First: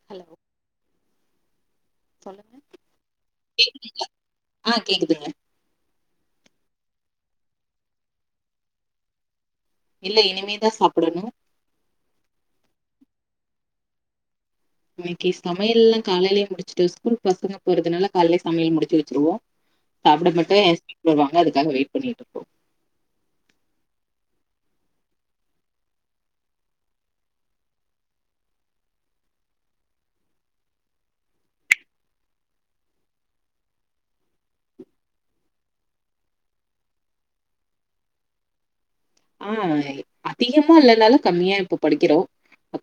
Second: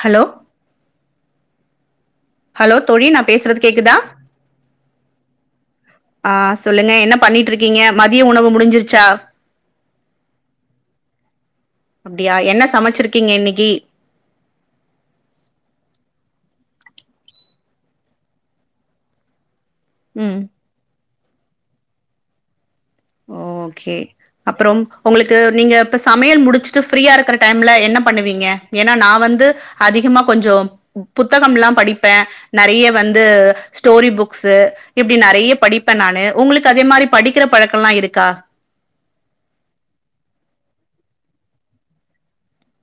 Hello சொல்லுங்க hello தோழி நா பேசுறது கேக்குதா ஆஹ் கேக்குதுங்க ஆஹ் சொல்லுங்க என்ன பண்ணிட்டுருக்கீங்க மதிய உணவு முடிஞ்சிருச்சா இல்ல இனிமேதா சாப்டணு அப்டியா என்ன சமைச்சிருக்கீங்க இன்னக்கி இன்னைக்கி சமையல்லா காலைலயே முடிச்சுட்டு ஸ்கூல் பசங்க போறதுனால காலைலயே சமையல் முடிச்சு வச்சருவோ சாப்ட ம் மட்டு வருவாங்க அதுக்காக வெயிட் பண்ணிட்டுருக்கோ ஓகே அப்புறம் உங்களுக்கு நீங்க இப்ப சமையல் முடிச்சுட்டு ஃப்ரீயா இருக்கிற டைம்ல என்ன பண்ணுவீங்க ஏன்னா நா வந்து அதிகமா கொஞ்சோ புத்தகம்லா படிப்பே நெறைய வந்து ஸ்டோரி புக்ஸு இப்டி நெறைய படிப்பே நானு உங்களுக்கு அதே மாரி படிக்கிற பழக் கல்லா இருக்கா ஆஹ் அதிகமா இல்லனாலு கம்மியா இப்ப படிக்கிறோ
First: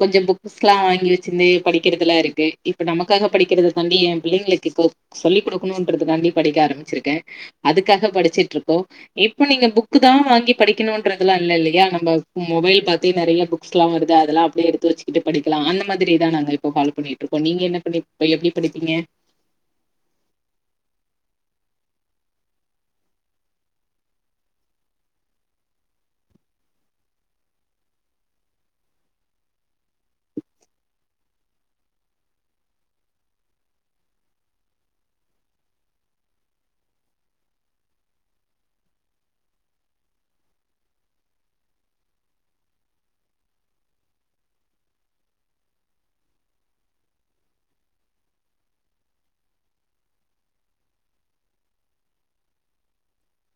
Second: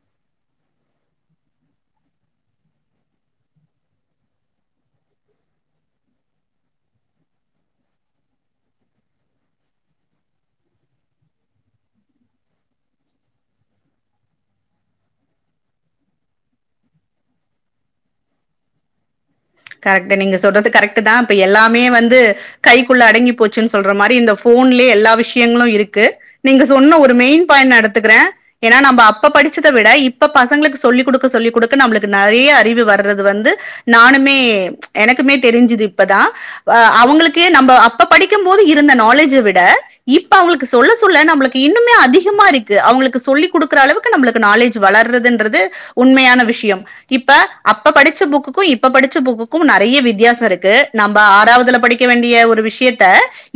கொஞ்ச புக்ஸ் எல்லா வாங்கி வச்சிருந்து படிக்கிறதுலா இருக்கு இப்ப நமக்காக படிக்கறத தாண்டி என் பிள்ளைங்களுக்கு இப்ப சொல்லிக் குடுக்கணுன்றதுக்காண்டி படிக்க ஆரம்பிச்சிருக்கே அதுக்காக படிச்சுட்ருக்கோ இப்ப நீங்க புக்குதா வாங்கி படிக்கணு ன்றதல்லா இல்லையா நம்ம மொபைல் பாத்தே நெறைய புக்ஸ்லா வருது அதெல்லா அப்டியே எடுத்து வச்சக்கிட்டு படிக்கலா அந்த மாதிரிதா நாங்க இப்போ ஃபாலோ பண்ணிட்ருக்கோ நீங்க என்ன பண்ணி எப்டி படிப்பீங்க கரெக்ட்டு நீங்க சொல்றது கரெக்ட்டுதா இப்ப எல்லாமே வந்து கைக்குள்ள அடங்கி போச்சுன்னு சொல்ற மாரி இந்த ஃபோன்லயே எல்லா விஷயங்களு இருக்கு நீங்க சொன்ன ஒரு மெயின் பாயிண்ட் நா எடுத்துக்கிறேன் ஏன்னா நம்ப அப்ப படிச்சத விட இப்ப பசங்களுக்கு சொல்லிக் குடுக்க சொல்லிக் குடுக்க நம்மளுக்கு நெறைய அறிவு வர்றது வந்து நானுமே எனக்குமே தெரிஞ்சது இப்பதா ஆ அவங்களுக்கு நம்ப அப்ப படிக்கும் போது இருந்த நாலேஜ விட இப்ப அவங்களுக்கு சொல்ல சொல்ல நம்மளுக்கு இன்னுமே அதிகமா இருக்கு அவங்களுக்கு சொல்லிக் குடுக்கற அளவுக்கு நம்மளுக்கு நாலேஜ் வளர்றதுன்றது உண்மையான விஷயம் இப்ப அப்ப படிச்ச புக்குக்கு இப்ப படிச்ச புக்குக் க்கும் நெறைய வித்தியாச இருக்கு நம்ப ஆறாவதுல படிக்க வேண்டிய ஒரு விஷயத்த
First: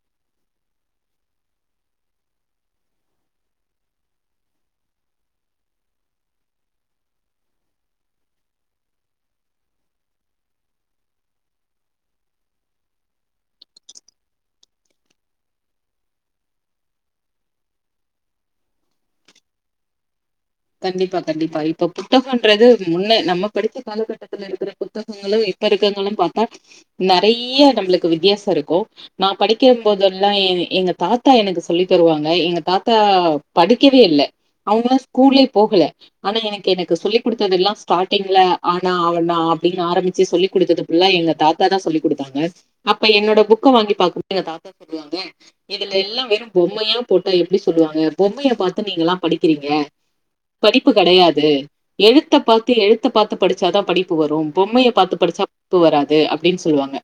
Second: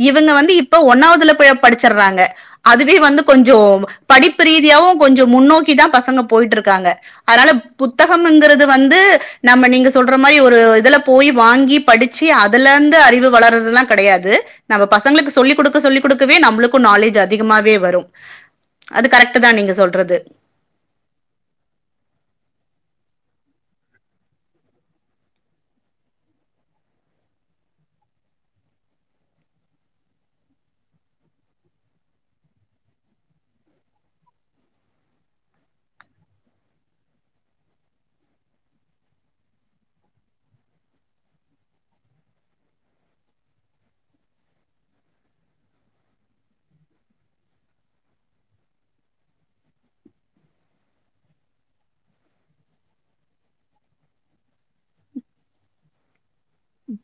இவங்க வந்து இப்ப ஒன்னாவதுல இப்ப படிச்சர்றாங்க அதுவே வந்து கொஞ்சோ படிப்பு ரீதியாவு கொஞ்ச முன்னோக்கிதா பசங்க போயிட்ருக்காங்க அதனால புத்தகம்ங்கிறது வந்து நம்ம நீங்க சொல்ற மாரி ஒரு அதுல போய் வாங்கி படிச்சு அதுல இருந்து அறிவு வளர்றதுல்லா கெடையாது நம்ம பசங்களுக்கு சொல்லிக் குடுக்க சொல்லிக் குடுக்கவே நம்மளுக்கும் நாலேஜ் அதிகமாவே வரும் அது கரெக்ட்தா நீங்க சொல்றது கண்டிப்பா கண்டிப்பா இப்ப புத்தகம்ன்றது முன்ன நம்ம படிச்ச காலகட்டத்துல இருக்கிற புத்தகங்களு இப்ப இருக்கங்களும்னு பாத்தா நெறைய நம்மளுக்கு வித்தியாசோ இருக்கு நா படிக்கும் போதெல்லா எ எங்க தாத்தா எனக்கு சொல்லித் தருவாங்க எங்க தாத்தா படிக்கவே இல்ல அவங்கல்லா ஸ்கூலே போகல ஆனா எனக்கு எனக்கு சொல்லிக் குடுத்தது எல்லா ஸ்டார்டிங்ல ஆணா ஆவண்ணா அப்டின்னு ஆரம்பிச்சு சொல்லி் குடுத்தது ஃபுல்லா எங்க தாத்தாதா சொல்லி் குடுத்தாங்க அப்ப என்னோட புக்க வாங்கி பாக்கும்போது எங்க தாத்தா சொல்லுவாங்க இதுல எல்லா வெறும் பொம்மையா போட்டா எப்டி சொல்லுவாங்க பொம்மய பாத்து நீங்க எல்லா படிக்கிறீங்க படிப்பு கெடையாது எழுத்த பாத்து எழுத்த பாத்து படிச்சாதா படிப்பு வரு பொம்மைய பாத்து படிச்சா படிப்பு வராது அப்டின்னு சொல்லுவாங்க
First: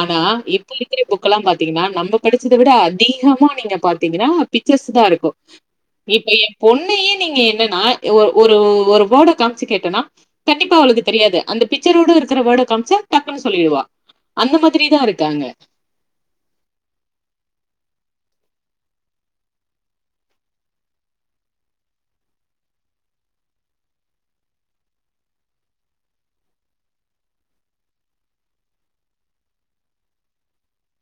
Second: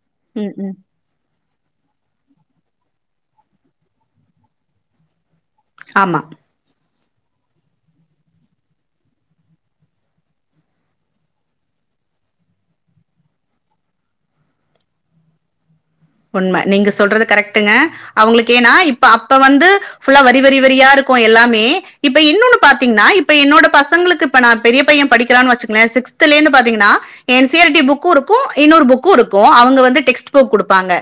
ஆனா ம், இப்ப ம். இருக்குற புக்க எல்லாம் பாத் தீங்கன்னா நம்ம படிச்சத விட அதிகமா நீங்க பாத்தீங்கன்னா பிச்சர்ஸ்தா இருக்கும் ஆமா. இப்ப என் பொண்ணயே நீங்க என்னன்னா ஒரு ஒரு ஒரு வேர்ட காமிச்சு கேட்டனா கண்டிப்பா அவளுக்கு தெரியாது அந்த பிக்சரோட இருக்கிற வேர்ட காமிச்சா டக்குன்னு சொல்லிடுவா அந்த மாதிரிதா இருக்காங்க உண்மை நீங்க சொல்றது கரெக்ட்டுங்க அவங்களுக்கு ஏன்னா இப்ப அப்ப வந்து ஃபுல்லா வரி வரி வரியா இருக்கு எல்லாமே இப்ப இன்னொன்னு பாத்தீங்கன்னா இப்ப என்னோட பசங்களுக்கு இப்ப நா பெரிய பைய படிக்கறான்னு வச்சுக்கங்களே சிக்ஸ்த்துலேர்ந்து பாத்தீங்கன்னா என் சிஆர் டி புக்கும் இருக்கும் இன்னொரு புக்கும் இருக்கும் அவங்க வந்து டெஹ்ஸ்ட் புக் குடுப் பாங்க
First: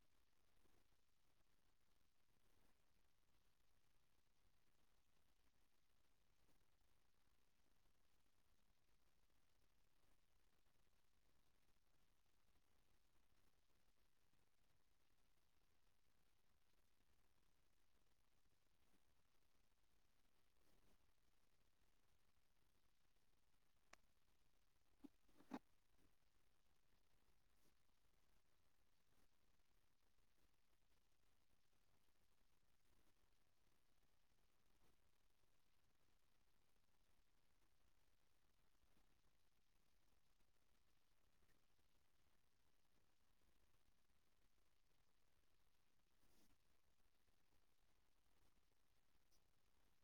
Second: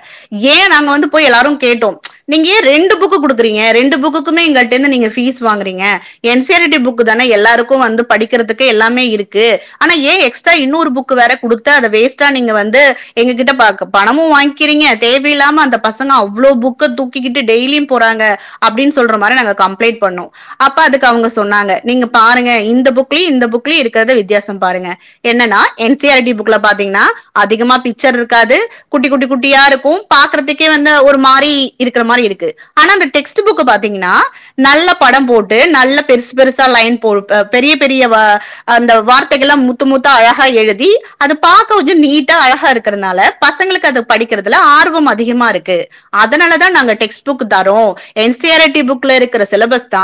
ஏன் நாங்க வந்து எல்லாரு போய் கேட்டோ நீங்க ஏன் ரெண்டு புக்கு குடுக்குறீங்க ரெண்டு புக்குக்குமே எங்கள்ட்ட இருந்து நீங்க ஃபீஸ் வாங்குறீங்க என் சி ஆர் டி புக்குதான எல்லாருக்கு வந்து படிக்கிறதுக்கு எல்லாமே இருக்கு ஆனா ஏன் எக்ஸ்ட்ரா இன்னொரு புக்கு வேற குடுத்து அத வேஸ்டா நீங்க வந்து எங்ககிட்ட ப பணமு வாங் கிக்றீங்க தேவை இல்லாம அந்த பசங்க அவ்ளோ புக்க தூக்கிக்கிட்டு் டெய்லி போறாங்க அப்டினு சொல்ற மாரி நாங்க கம்ப்ளைன்ட் பண்ணோ அப்ப அதுக்கு அவுங்க சொன்னாங்க நீங்க பாருங்க இந்த புக்ளையு இந்த புக்ளையு இருக்குறத வித்தியாசம் பாருங்க என்னென்னா என் சி ஆர் டி புக்ல பாத்தீங்கனா அதிகமா பிக்ச்சர் இருக்காது குட்டி குட்டி குட்டியா இருக்கும் பாக்கறதுக்கே வந்து ஒரு மாரி இருக்கற மாரி இருக்கு ஆனா இந்த டெக்ஸ்ட் புக்க பாத்தீங்கனா நல்ல படம் போட்டு நல்ல பெருசு பெருசா லையன் போட் ஆ பெரிய பெரிய அந்த வார்த்தைகள் எல்லாம் முத்து முத்தா அழகா எழுதி அது பாக்க கொஞ்ச நீட்டா அழகா இருக்குறனால பசங்களுக்கு அது படிக்கிறதுல ஆர்வம் அதிகமா இருக்கு அதனாலதா நாங்க டெக்ஸ்ட் புக் தரோ என் சி ஆர் டி புக்குல இருக்க சிலபஸ்தா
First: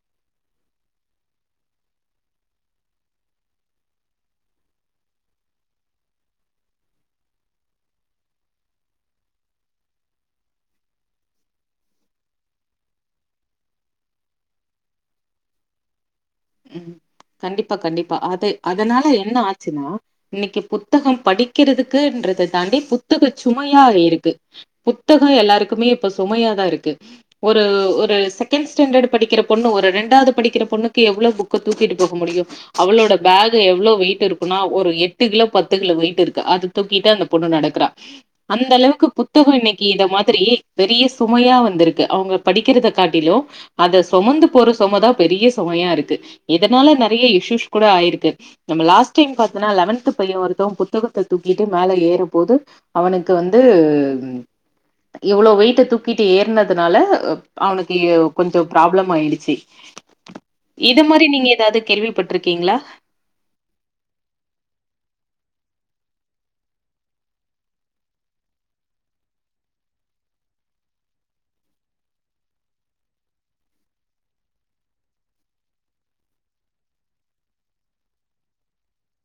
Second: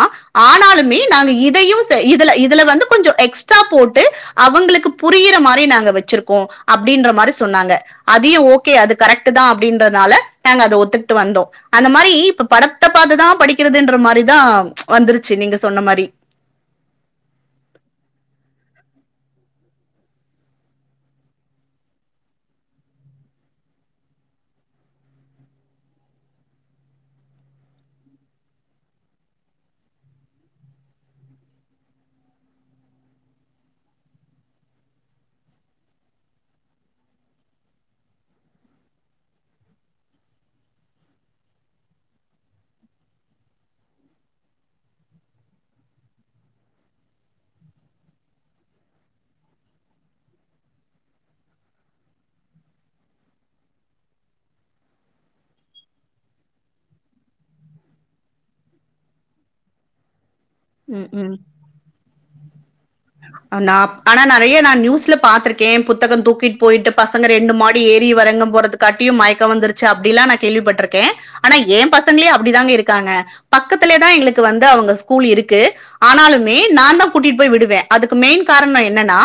ஆனாலுமே நாங்க இதையு ச இதுல இதுல வந்து கொஞ்ச எக்ஸ்ட்ரா போட்டு அவுங்களுக்கு புரியற மாரி நாங்க வச்சுருக்கோ அப்டின்ற மாரி சொன்னாங்க அதையு ஓ கே அது கரெக்ட்டுதா அப்டின்றனால நாங்க அத ஒத்துக்ட்டு வந்தோ அந்த மாரி இப்ப படத்த பாத்துதா படிக்கிறதுன்ற மாரிதா வந்துருச்சு நீங்க சொன்ன மாரி ம். கண்டிப்பா, கண்டிப்பா. அது அதனால என்ன ஆச்சுன்னா இன்னைக்கி புத்தகம் படிக்கிறதுக்குன்றத தாண்டி புத்தகச் சுமையா இருக்கு புத்தகோ எல்லாருக்குமே இப்ப சுமையாதா இருக்கு ஒரு ஒரு செகண்ட் ஸ்டாண்டர்ட் படிக்கிற பொண்ணு ஒரு ரெண்டாவது படிக்கிற பொண்ணு எவ்ளோ புக்க தூக்கிட்டு போக முடியு அவளோட பேக் எவ்ளவு வெயிட் இருக்குனா ஒரு எட்டு கிலோ பத்து கிலோ வெயிட் இருக்கு அத தூக்கிட்டு அந்த பொண்ணு நடக்கறா அந்த அளவுக்கு புத்தகோ இன்னைக்கி இத மாதிரி பெரிய சுமையா வந்திருக்கு அவங்க படிக்கறத காட்டிலு அத சொமந்து போற சொமதா பெரிய சுமையா இருக்கு இதனால நெறைய இஷயூஸ் கூட ஆயிருக்கு நம்ம லாஸ்ட் டைம் பாத்தனா லெவன்த் பைய ஒருத்த புத்தகத்த தூக்கிட்டு மேல ஏறும்போது அவனுக்கு வந்து இவ்ளோ வெயிட்ட தூக்கிட்டு ஏறுனதுனால அவனுக்கு கொஞ்ச ப்ராப்ளம் ஆயிடுச்சு இது ம் மாரி ம் நீங்க ஏதாவது கேள்வி பட்ருக்கீங்களா நா ஆனா நெறைய நா நியூஸ்ல பாத்திருக்கே புத்தகம் தூக்கிட் போயிட்டு பசங்க ரெண்டு மாடி ஏறி வரங்க போறதுக்காட்டியும் மயக்கம் வந்துருச்சு அப்டிலா நா கேள்விப்பட்ருக்கே ஆனா ஏ பசங்களே அப்டிதாங்க இருக்காங்க பக்கத்துலேயேதா எங்களுக்கு வந்து அவுங்க ஸ்கூல் இருக்கு ஆனாலுமே நான் தா கூட்டிட்டு போய் விடுவே அதுக்கு மெயின் காரணம் என்னனா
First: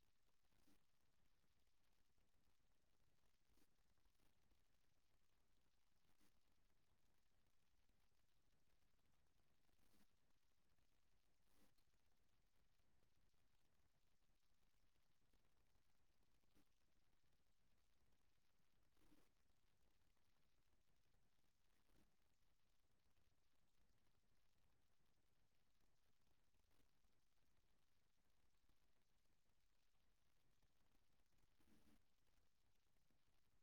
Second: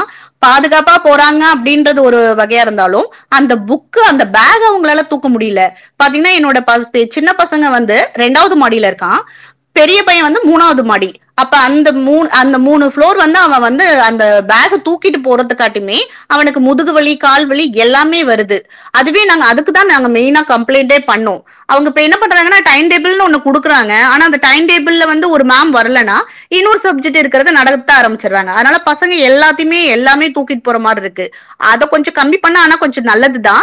பாதுகாப்பா போறாங்க அப்டின்றது ஒரு வகையா இருந்தாலு அந்த புக்கு அந்த பேக் அவுங்களால தூக்க முடில பாத்தீங்கனா என்னோட சின்ன பசங்க வந்து இரண்டாவது மாடில இருக்கா பெரிய பைய வந்து மூணாவ்து மாடி அப்ப அந்த மூ அந்த மூணு ப்ளோர் வந்து அவ வந்து அந்த பேக்க தூக்கிட்டு போறதுக்கு காட்டிம்மே அவனுக்கு முதுகு வலி கால் வலி எல்லாமே வருது அதுவே நாங்க அதுக்கு தா நாங்க மெயினா கம்ப்ளைண்டே பண்ணோ அவுங்க இப்ப என்ன பண்றாங்கனா டைம் டேபிள்னு ஒன்னு குடுக்குறாங்க டைம் டேபிள்ல வந்து ஒரு மேம் வர்லனா இன்னொரு சப்ஜெக்ட் இருக்குறது நடத்த ஆரம் ச்சுறாங்க அதனால பசங்க எல்லாத்துமே எல்லாமே தூக்கிட்டு போற மாரி இருக்கு அத கொஞ்ச கம்மி பண்ணா ஆனா கொஞ்ச நல்லதுதா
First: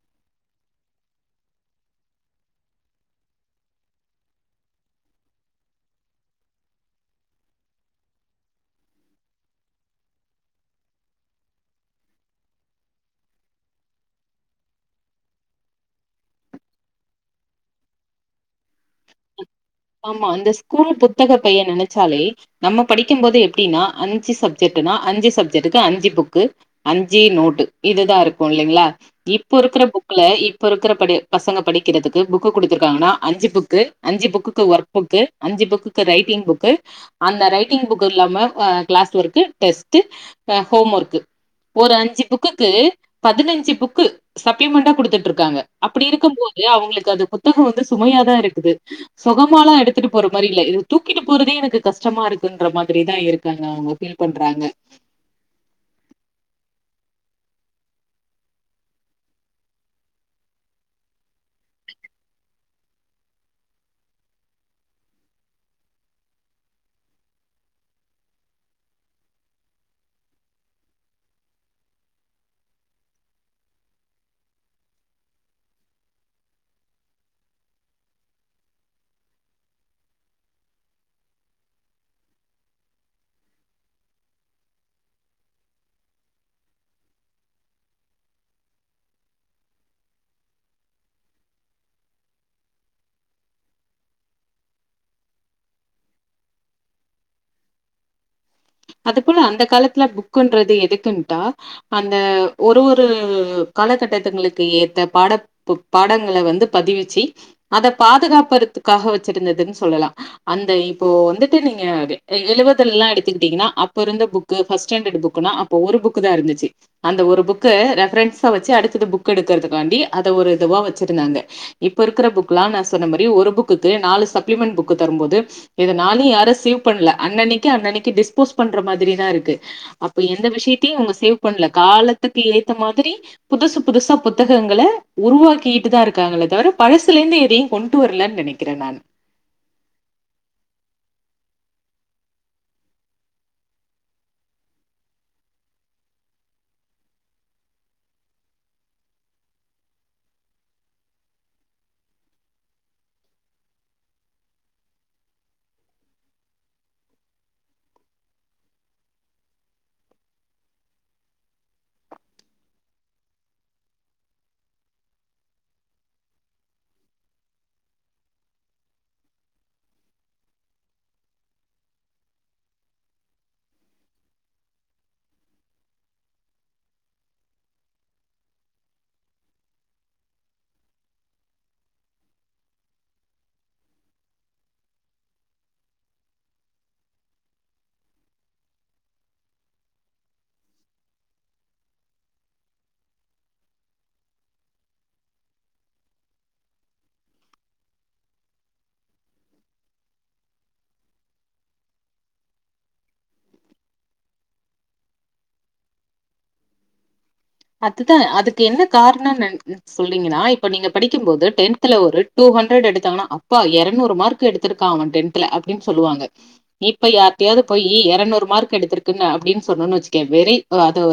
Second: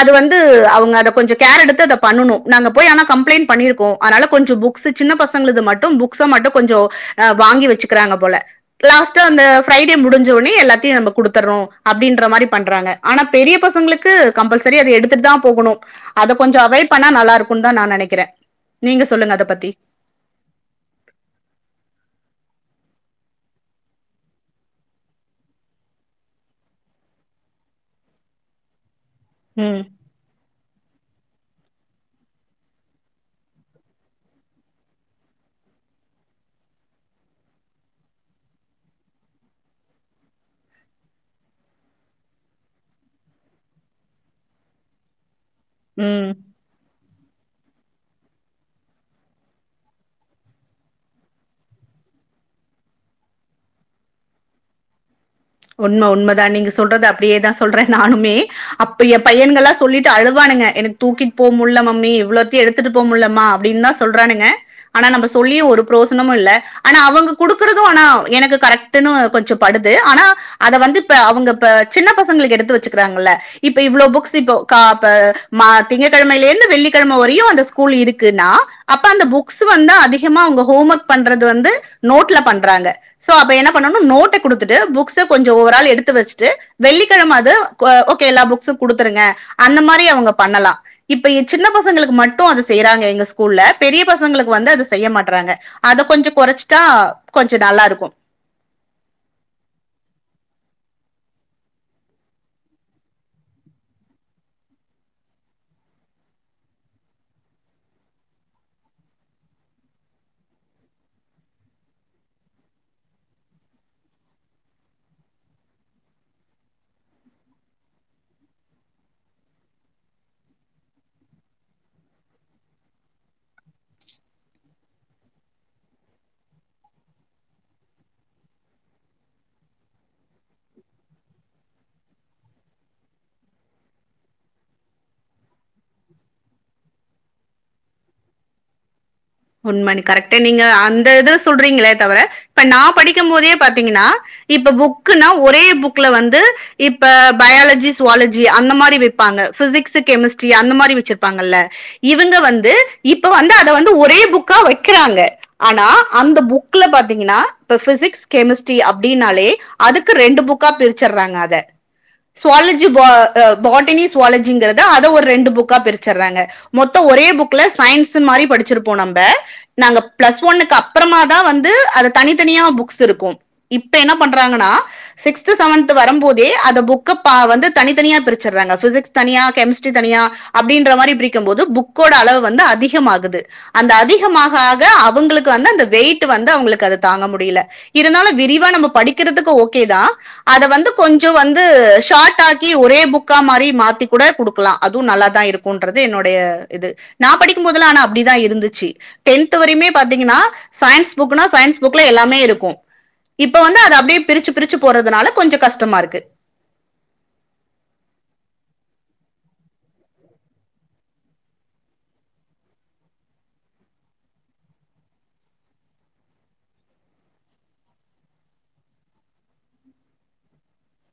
அது வந்து அவுங்க அத கொஞ்ச கேர் எடுத்து அத பண்ணணு நாங்க போய் ஆனா கம்ப்ளைண்ட் பண்ணிருக்கோ அனால கொஞ்சம் புக்ஸு சின்ன பசங்களது மட்டும் புக்ஸ மட்டும் கொஞ்சம் வாங்கி வச்சுக்கிறாங்க போல லாஸ்ட்டா அந்த ஃப்ரைடே முடிஞ்சோனே எல்லாத்தையு நம்ப குடுத்தறோ அப்டின்ற மாரி பண்றாங்க ஆனா பெரிய பசங்களுக்கு கம்பல்சரி அத எடுத்துட்டு தா போகணு அத கொஞ்சம் அவாய்ட் பண்ணா நல்லா இருக்குன்னு தா நா நெனைக்கிறே ஆமா அந்த ஸ்கூல் புத்தக பைய்ய நெனச்சாலே நம்ம படிக்கும் போது எப்டின்னா அஞ்சு சப்ஜெக்ட்னா அஞ்சு சப்ஜெக்டுக்கு அஞ்சு புக்கு அஞ்சு நோட்டு இதுதா இருக்கு இல்லைங்களா இப்ப ம். இருக்கிற புக்ல இப்ப இருக் குற பசங்க படிக்கிறதுக்கு புக்கு குடுத்துருக்காங்கனா அஞ்சு புக் கு அஞ்சு புக்குக்கு ஒர்க் புக்கு அஞ்சு புக்குக்கு ரைட்டிங் புக்கு அந்த ரைட்டிங் புக்கு இல்லாம class work test home work ஒரு அஞ்சு புக்குக்கு பதினஞ்சு புக்கு சப்ளிமெண்டா குடுத்துட்ருக்காங்க அப்பிடி ம். இருக்கும் போது அவுங்களுக்கு அது புத்தகம் வந்து சுமையா தா இருக் குது சொகமாலா எடுத்துட்டு போற மாரி இல்ல இது தூக்கிட்டு போறதே எனக்கு கஷ்டமா இருக்குன்ற மாதிரிதா இருக்காங்க அவுங்க ஃபீல் பண்றாங்க உண்ம உண்மதா நீங்க சொல்றது அப்பிடியே தா சொல்றே நானுமே அப்ப பையன்கல்லா சொல்லிட்டு அழுவானுங்க எனக்கு தூக்கிட்டு போ முல்ல மம்மி இவ்வளோத்தை எடுத்துட்டு போ முல்லம்மா அப்டின் தா சொல்றானுங்க ஆனா நம்ம சொல்லி ஒரு ப்ரோசனமு இல்ல ஆனா அவுங்க குடுக்குறது ஆனா எனக்கு கரெக்டுனு கொஞ்சம் படுது ஆனா அத வந்து இப்ப அவுங்க ப சின்ன பசங்களுக்கு எடுத்து வச்சுகிறாங்கல இப்ப இவ்ளோ புக்ஸ் இப்போ க ப மா திங்ககெழமைலேந்து வெள்ளிக்கெழம வரையு அந்த ஸ்கூல் இருக்குனா அப்ப அந்த புக்ஸ் வந்து அதிகமா அவுங்க ஹோம் ஒர்க் பண்றது வந்து நோட்ல பண்றாங்க சோ அப்ப என்ன பண்ணணு நோட்ட கொடுத்துட்டு புக்ஸ் து கொஞ்ச ஓர் ஆள் எடுத்து வச்சுட்டு வெள்ளிக்கெழம அது ஓகே எல்லா புக்ஸும் குடுத்துருங்க அந்த மாரி அவுங்க பண்ணலா இப்ப சின்ன பசங்களுக்கு மட்டு அத செய்யறாங்க எங்க ஸ்கூல்ல பெரிய பசங்களுக்கு வந்து அத செய்ய மாட்றாங்க அத கொஞ்ச‌ கொறச்சிட்டா கொஞ்ச நல்லா இருக்கும் அது போல அந்த காலத்துல புக்குன்றது எதுக்குன்ட்டா அந்த ஒரு ஒரு காலகட்டத்துங்களுக்கு ஏத்த பாட பாடங்கள வந்து பதிவிச்சு அத பாதுகாப்பறதுக்காக வச்சிருந்ததுன் சொல்லலா அந்த இப்போ வந்துட்டு நீங்க எழுவதல்லா எடுத்துக்கிட்டீங்னா அப்போ இருந்த புக்கு ஃபஸ்ட் ஸ்டாண்டர்ட் புக்குனா அப்ப ஒரு புக்கு தா இருந்துச்சு அந்த ஒரு புக்க ரெஃபரன்ஸா வச்சு அடுத்தது புக் எடுக்கிறதுக்காண்டி அத ஒரு இதுவா வச்சிருந்தாங்க இப்ப இருக்கிற புக்லா நா சொன்ன மாரி ஒரு புக்குக்கு நாலு சப்ளிமெண்ட் புக்கு தரும் போது இத நாலு யாரும் சேவ் பண்ல அன்னனைக்கிஅனனைக்கு டிஸ் போஸ் பண்ற மாதிரி தா இருக்கு அப்ப எந்த விஷ்யத்தையு அவுங்க சேவ் பண்ல காலத்துக்கு ஏத்த மாதிரி புதுசு புதுசா புத்தகங்கள உருவாக்கிட்டு தா இருக்காங்களே தவிர பழசுலேந்து எதையு கொண்டு வரலன் நெனைக்கிறே நான் உண்மை கரெக்ட்டு நீங்க அந்த இத சொல்றீங்களே தவிர இப்ப நா படிக்கும் போதே பாத்தீங்கன்னா இப்ப புக்குன்னா ஒரே புக்ல வந்து இப்ப பயாலஜி சுவாலஜி அந்த மாரி வைப்பாங்க பிசிக்ஸு கெமிஸ்ட்ரி அந்த மாரி வச்சிருப்பாங்கல்ல இவுங்க வந்து இப்ப வந்து அத வந்து ஒரே புக்கா வைக்கிறாங்க ஆனா அந்த புக்குல பாத்தீங்னா இப்ப பிசிக்ஸ் கெமிஸ்ட்ரி அப்டினாலே அதுக்கு ரெண்டு புக்கா பிரிச்சறாங்க அத ஜூவாலஜி பா பாட்டனி ஜூவாலஜிங்கிறத அத ஒரு ரெண்டு புக்கா பிரிச்சறாங்க மொத்தொ ஒரே புக்ல சயின்ஸ் மாரி படிச்சுருப்போ நம் ப நாங்க ப்ளஸ் ஒன்னுக்கு அப்புறமாதா வந்து அது தனித்தனியா புக்ஸ் இருக்கும் இப்ப என்ன பண்றாங்கனா சிக்ஸ்த் செவன்த் வரும் போதே அத புக்க பா வந்து தனி தனியா பிரிச்சுறாங்க பிசிக்ஸ் தனியா கெமிஸ்ட்ரி தனியா அப்டின்ற மாரி பிரிக்கும் போது புக்கோட அளவு வந்து அதிகமாகுது அந்த அதிகமாக ஆக அவுங்களுக்கு வந்து அந்த வெயிட் வந்து அவுங்களுக்கு அத தாங்க முடியல இருந்தாலு விரிவா நம்ம படிக்கிறதுக்கு ஓகே தா அத வந்து கொஞ்ச வந்து ஷார்ட் ஆக்கி ஒரே புக்கா மாரி மாத்தி கூட குடுக்கலா அதுவு நல்லா தா இருக்குன்றது என்னுடைய இது நா படிக்கும்போதல்லா ஆனா அப்டிதா இருந்துச் ச்சி டென்த் வரையுமே பாத்தீங்கனா சயின்ஸ் புக்னா சயின்ஸ் புக்ல எல்லாமே இருக்கும் இப்ப வந்து அத அப்டியே பிரிச்சு பிரிச்சு போறதுனால கொஞ்ச கஷ்டமா இருக்கு அதுதா அதுக்கு என்ன காரண நென் சொல்றீங்கனா இப்ப நீங்க படிக்கும் போது டென்த்ல ஒரு டூ ஹண்ட்ரட் எடுத்தாங்கனா அப்பா எறநூறு மார்க் எடுத்திருக்கா அவெ டென்தல அப்டின் சொல்லுவாங்க இப்ப யார்டையாவது போய் எறநூறு மார்க் எடுத்திருக்குங்க அப்டின் சொன்னோன் வச்சுக்க வெறி அத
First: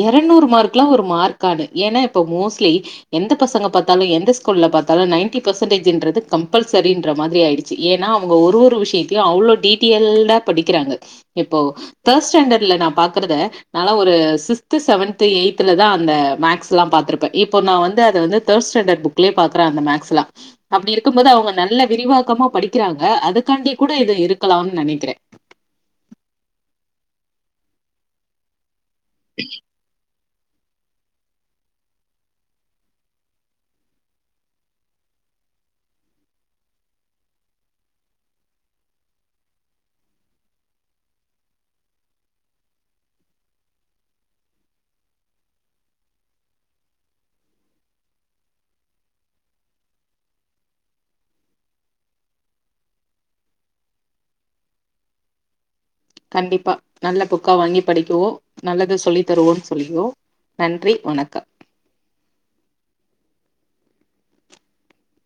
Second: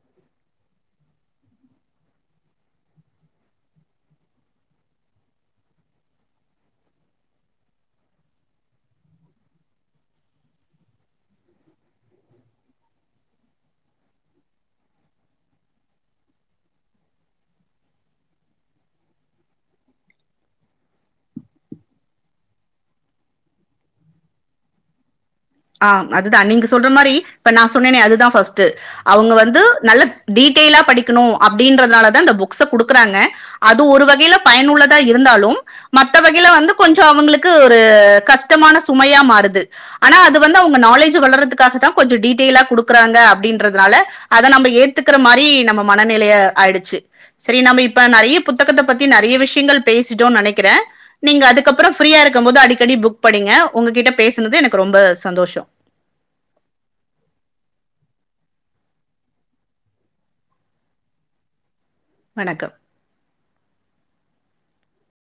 இருநூறு மார்க் லா ஒரு மார்க்கானு ஏனா இப்ப மோஸ்ட்லி எந்த பசங்க பாத்தாலு எந்த ஸ்கூல்ல பாத்தாலு நைன்டி பர்சென்டேஜுன்றது கம்பல்சரின்ற மாதிரி ஆயிடுச்சு ஏனா அவுங்க ஒரு ஒரு விஷயத்தையு அவ்ளோ டீட்டெய்ல்டா படிக்கிறாங்க இப்போ தேர்ட் ஸ்டாண்டர்ட்ல நா பாக்குறத நாலா ஒரு சிக்ஸ்த் செவன்த் எய்த் த்துல தா அந்த மேக்ஸ்லாம் பாத்திருப்பே இப்போ நா வந்து அத வந்து தேர்ட் ஸ்டாண்டர்ட் புக்லயே பாக்குறே அந்த மேக்ஸ்லா அப்டி இருக்கும்போது அவுங்க நல்ல விரிவாக்கமா படிக்கிறாங்க அதுக்காண்டி கூட இது இருக்கலான் நெனைக்கிறே ஆ அதுதா நீங்க சொல்ற மாரி இப்ப நா சொன்னேனே அதுதா ஃபர்ஸ்டு அவுங்க வந்து நல்ல டீட்டெய்லா படிக்கணு அப்படின்றனாலதா அந்த புக்ஸ குடுக்குறாங்க அது ஒரு வகைல பயனுள்ளதா இருந்தாலும் மத்த வகைல வந்து கொஞ்சொ அவுங்களுக்கு ஒரு கஷ்டமான சுமையா மாறுது ஆனா அது வந்து அவுங்க நாலேஜ வளர்ரதுக்காக தா கொஞ்ச டீட்டையிலா குடுக்கறாங்க அப்டின்றதுனால அத நம்ப ஏத்துக்கிற மாரி நம்ம மனநிலைய ஆயிடுச்சு சரி நம்ம இப்ப நெறைய புத்தகத்த பத்தி நெறைய விஷ்யங்கள் பேசிட்டோன் நெனைக்கிறே நீங்க அதுக்கப்புற ஃப்ரீயா இருக்கும் போது அடிக்கடி புக் படிங்க உங்ககிட்ட பேசுனது எனக்கு ரொம்ப சந்தோஷம் கண்டிப்பா நல்ல புக்கா வாங்கி படிக்குவோ நல்லது சொல்லி தருவோன் சொல்லியோ நன்றி வணக்கம் வணக்கம்